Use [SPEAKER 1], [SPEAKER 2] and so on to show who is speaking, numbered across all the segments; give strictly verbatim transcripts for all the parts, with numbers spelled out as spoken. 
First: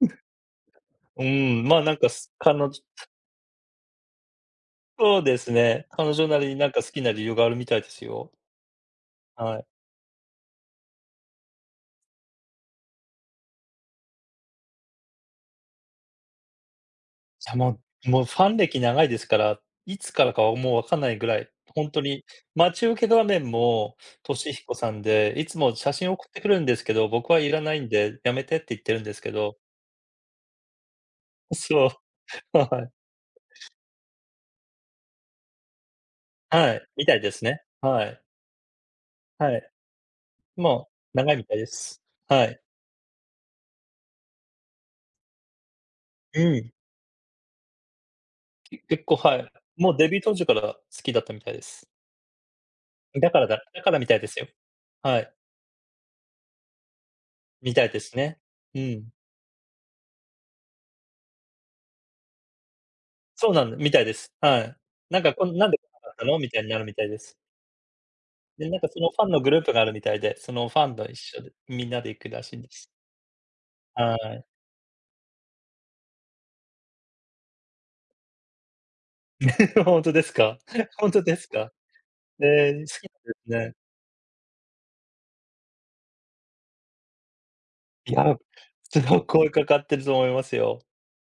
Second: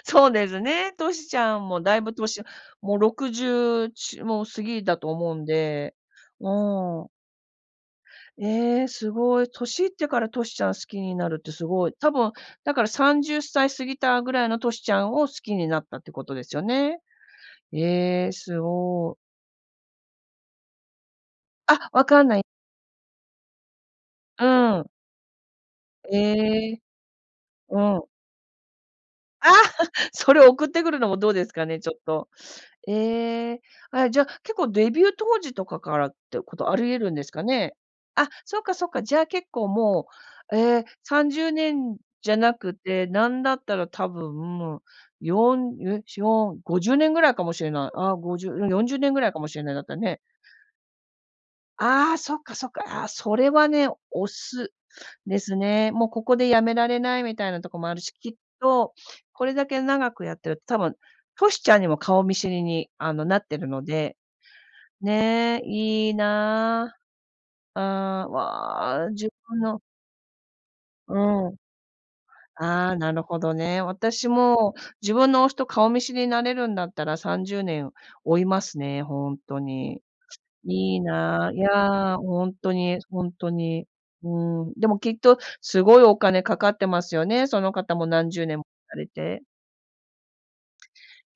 [SPEAKER 1] だとな、
[SPEAKER 2] そうですね、ト
[SPEAKER 1] う
[SPEAKER 2] シちゃ
[SPEAKER 1] ーん、
[SPEAKER 2] んも
[SPEAKER 1] ま、なん
[SPEAKER 2] だい
[SPEAKER 1] か
[SPEAKER 2] ぶ
[SPEAKER 1] す、
[SPEAKER 2] 歳、
[SPEAKER 1] かのじ
[SPEAKER 2] もうろくじゅう、ちもう過ぎだと
[SPEAKER 1] そう
[SPEAKER 2] 思う
[SPEAKER 1] で
[SPEAKER 2] ん
[SPEAKER 1] すね。
[SPEAKER 2] で、
[SPEAKER 1] 彼女なり
[SPEAKER 2] う
[SPEAKER 1] に、なんか好き
[SPEAKER 2] ん。
[SPEAKER 1] な理由があるみたいですよ。
[SPEAKER 2] ええ、すごい。
[SPEAKER 1] はい。
[SPEAKER 2] 年いってからトシちゃん好きになるってすごい。多分、だからさんじゅっさい過ぎたぐらいのトシちゃんを、好きになったってことですよね。
[SPEAKER 1] さももう
[SPEAKER 2] ええ、
[SPEAKER 1] ファン
[SPEAKER 2] す
[SPEAKER 1] 歴長い
[SPEAKER 2] ごい。
[SPEAKER 1] ですから、いつからかはもう分かんないぐらい、ほん
[SPEAKER 2] あ、
[SPEAKER 1] と
[SPEAKER 2] 分か
[SPEAKER 1] に。
[SPEAKER 2] んない
[SPEAKER 1] 待ち受け画面も
[SPEAKER 2] う
[SPEAKER 1] 俊彦
[SPEAKER 2] ーん。
[SPEAKER 1] さんで、いつも写真送ってくるん
[SPEAKER 2] え
[SPEAKER 1] で
[SPEAKER 2] え、
[SPEAKER 1] すけど、僕はいらな
[SPEAKER 2] う
[SPEAKER 1] いん
[SPEAKER 2] ん。
[SPEAKER 1] で、やめてって言ってるんですけ
[SPEAKER 2] あ、
[SPEAKER 1] ど。
[SPEAKER 2] それを送ってくるのもどうです
[SPEAKER 1] う、
[SPEAKER 2] かね、
[SPEAKER 1] そ
[SPEAKER 2] ちょっ
[SPEAKER 1] う。
[SPEAKER 2] と。
[SPEAKER 1] ははい。
[SPEAKER 2] ええ、あ、じゃ結構デビュー当時とかからってこと、
[SPEAKER 1] は
[SPEAKER 2] あ
[SPEAKER 1] い。
[SPEAKER 2] り得
[SPEAKER 1] み
[SPEAKER 2] る
[SPEAKER 1] た
[SPEAKER 2] ん
[SPEAKER 1] い
[SPEAKER 2] で
[SPEAKER 1] で
[SPEAKER 2] すか
[SPEAKER 1] すね。
[SPEAKER 2] ね？
[SPEAKER 1] はい。
[SPEAKER 2] あ、そっかそっか、じゃあ、結
[SPEAKER 1] は
[SPEAKER 2] 構
[SPEAKER 1] い。
[SPEAKER 2] もう、え
[SPEAKER 1] ま
[SPEAKER 2] え、
[SPEAKER 1] あ、
[SPEAKER 2] さん
[SPEAKER 1] 長い
[SPEAKER 2] じ
[SPEAKER 1] み
[SPEAKER 2] ゅう
[SPEAKER 1] たいで
[SPEAKER 2] ねん
[SPEAKER 1] す。
[SPEAKER 2] じゃ
[SPEAKER 1] は
[SPEAKER 2] な
[SPEAKER 1] い。
[SPEAKER 2] くて、なんだったら多分もうよん、ん、いや、ちが
[SPEAKER 1] う
[SPEAKER 2] う、
[SPEAKER 1] ん。
[SPEAKER 2] ごじゅうねんぐらいかもしれない。ああ、ごじゅう、うん、
[SPEAKER 1] き
[SPEAKER 2] よんじゅう
[SPEAKER 1] 結
[SPEAKER 2] ねん
[SPEAKER 1] 構、
[SPEAKER 2] ぐらい
[SPEAKER 1] は
[SPEAKER 2] かも
[SPEAKER 1] い。
[SPEAKER 2] しれない、だっ
[SPEAKER 1] も
[SPEAKER 2] た
[SPEAKER 1] う
[SPEAKER 2] ら
[SPEAKER 1] デビ
[SPEAKER 2] ね。
[SPEAKER 1] ュー当時から好きだったみたいです。
[SPEAKER 2] ああ、そっかそっか。ああ、
[SPEAKER 1] え、だ
[SPEAKER 2] そ
[SPEAKER 1] から
[SPEAKER 2] れ
[SPEAKER 1] が
[SPEAKER 2] は
[SPEAKER 1] だ
[SPEAKER 2] ね、
[SPEAKER 1] からみたいで
[SPEAKER 2] 推
[SPEAKER 1] すよ。
[SPEAKER 2] す
[SPEAKER 1] はい。
[SPEAKER 2] ですね。もう、ここでやめられないみたいなと
[SPEAKER 1] み
[SPEAKER 2] こ
[SPEAKER 1] た
[SPEAKER 2] も
[SPEAKER 1] い
[SPEAKER 2] ある
[SPEAKER 1] で
[SPEAKER 2] し、
[SPEAKER 1] す
[SPEAKER 2] きっ
[SPEAKER 1] ね。う
[SPEAKER 2] と
[SPEAKER 1] ん。
[SPEAKER 2] これだけ長くやってると、多分トシちゃんにも顔見知りに、あの、なっ
[SPEAKER 1] そう
[SPEAKER 2] て
[SPEAKER 1] な
[SPEAKER 2] る
[SPEAKER 1] んだ
[SPEAKER 2] の
[SPEAKER 1] みたいで
[SPEAKER 2] で。
[SPEAKER 1] す、はい。なんかこん
[SPEAKER 2] ね、
[SPEAKER 1] なんで来なか
[SPEAKER 2] いい
[SPEAKER 1] ったの、みたいになるみ
[SPEAKER 2] な
[SPEAKER 1] たいです。
[SPEAKER 2] あ。ああ、
[SPEAKER 1] で、なんかそ
[SPEAKER 2] わ、
[SPEAKER 1] のファン
[SPEAKER 2] 自
[SPEAKER 1] のグ
[SPEAKER 2] 分
[SPEAKER 1] ループ
[SPEAKER 2] の
[SPEAKER 1] があるみたいで、そのファンど一
[SPEAKER 2] う
[SPEAKER 1] 緒で、
[SPEAKER 2] ん。
[SPEAKER 1] みんなで行くらしいんです。
[SPEAKER 2] ああ、なるほどね。
[SPEAKER 1] は
[SPEAKER 2] 私
[SPEAKER 1] い。
[SPEAKER 2] も、自分の推しと顔見知りになれるんだったらさんじゅうねん、追いますね、ほんと
[SPEAKER 1] ほ
[SPEAKER 2] に。
[SPEAKER 1] んとですか？
[SPEAKER 2] いい
[SPEAKER 1] ほんとです
[SPEAKER 2] な、い
[SPEAKER 1] か？
[SPEAKER 2] や、
[SPEAKER 1] へ
[SPEAKER 2] ほん
[SPEAKER 1] え、
[SPEAKER 2] と
[SPEAKER 1] 好きなんで
[SPEAKER 2] にほんと
[SPEAKER 1] すね。
[SPEAKER 2] に。うん、でもきっと、すごいお金かかってますよね、その方も
[SPEAKER 1] いや、
[SPEAKER 2] 何
[SPEAKER 1] [unintelligible]
[SPEAKER 2] 十年もされ
[SPEAKER 1] 結
[SPEAKER 2] て。
[SPEAKER 1] 構かかってると思いますよ。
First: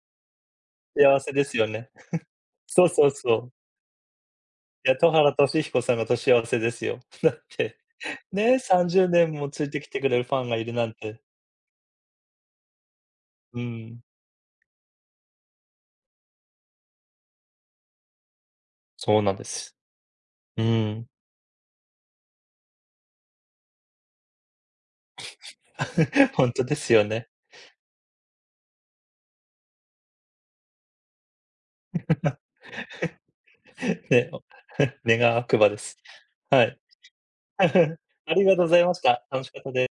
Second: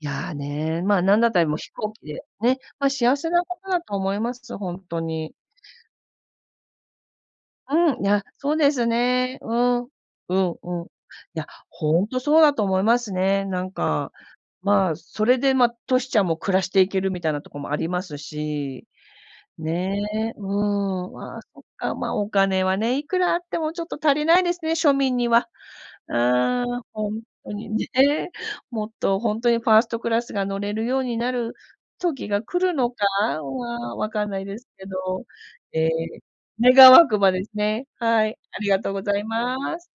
[SPEAKER 2] いや、ね、ま、何
[SPEAKER 1] 幸
[SPEAKER 2] だっ
[SPEAKER 1] せ
[SPEAKER 2] た
[SPEAKER 1] で
[SPEAKER 2] ら、
[SPEAKER 1] す
[SPEAKER 2] も、
[SPEAKER 1] よ
[SPEAKER 2] 飛
[SPEAKER 1] ね。
[SPEAKER 2] 行機で ね。
[SPEAKER 1] そう
[SPEAKER 2] ま、
[SPEAKER 1] そう
[SPEAKER 2] 幸せ
[SPEAKER 1] そ
[SPEAKER 2] な
[SPEAKER 1] う。
[SPEAKER 2] ことだと思います、ほん
[SPEAKER 1] いや、
[SPEAKER 2] と
[SPEAKER 1] 田
[SPEAKER 2] に。
[SPEAKER 1] 原俊彦さんがと幸せですよ。だって。
[SPEAKER 2] うん、いや、そう
[SPEAKER 1] ね、
[SPEAKER 2] で
[SPEAKER 1] さ
[SPEAKER 2] す
[SPEAKER 1] んじゅうねん
[SPEAKER 2] ね。
[SPEAKER 1] も
[SPEAKER 2] う
[SPEAKER 1] ついて
[SPEAKER 2] ん、う
[SPEAKER 1] き
[SPEAKER 2] ん、
[SPEAKER 1] てくれるファンがいる
[SPEAKER 2] う
[SPEAKER 1] な
[SPEAKER 2] ん。い
[SPEAKER 1] んて。
[SPEAKER 2] や、ほんとそうだと思いますね。
[SPEAKER 1] う
[SPEAKER 2] なん
[SPEAKER 1] ん。
[SPEAKER 2] か、まあ、それで、ま、トシちゃんも暮らしていける、みたいなとこもありますし、
[SPEAKER 1] そうなんです。
[SPEAKER 2] ねえ。う
[SPEAKER 1] うん。
[SPEAKER 2] ん、わ、そっか、ま、お金はね、いくらあってもちょっと足りないですね、庶民には。
[SPEAKER 1] ほんと
[SPEAKER 2] あ
[SPEAKER 1] で
[SPEAKER 2] あ、
[SPEAKER 1] すよ
[SPEAKER 2] ほん
[SPEAKER 1] ね。
[SPEAKER 2] とに ね。もっとほんとにファーストクラスが乗れるようになる時 が来るのかは分かん
[SPEAKER 1] ね、
[SPEAKER 2] な
[SPEAKER 1] も、
[SPEAKER 2] いですけど、
[SPEAKER 1] 願わくばで
[SPEAKER 2] ええ、
[SPEAKER 1] す。はい。
[SPEAKER 2] 願わくばですね。は
[SPEAKER 1] あ
[SPEAKER 2] い、
[SPEAKER 1] りがとう
[SPEAKER 2] あ
[SPEAKER 1] ご
[SPEAKER 2] り
[SPEAKER 1] ざ
[SPEAKER 2] が
[SPEAKER 1] い
[SPEAKER 2] とう
[SPEAKER 1] まし
[SPEAKER 2] ござい
[SPEAKER 1] た。楽し
[SPEAKER 2] ま
[SPEAKER 1] かった
[SPEAKER 2] す。
[SPEAKER 1] で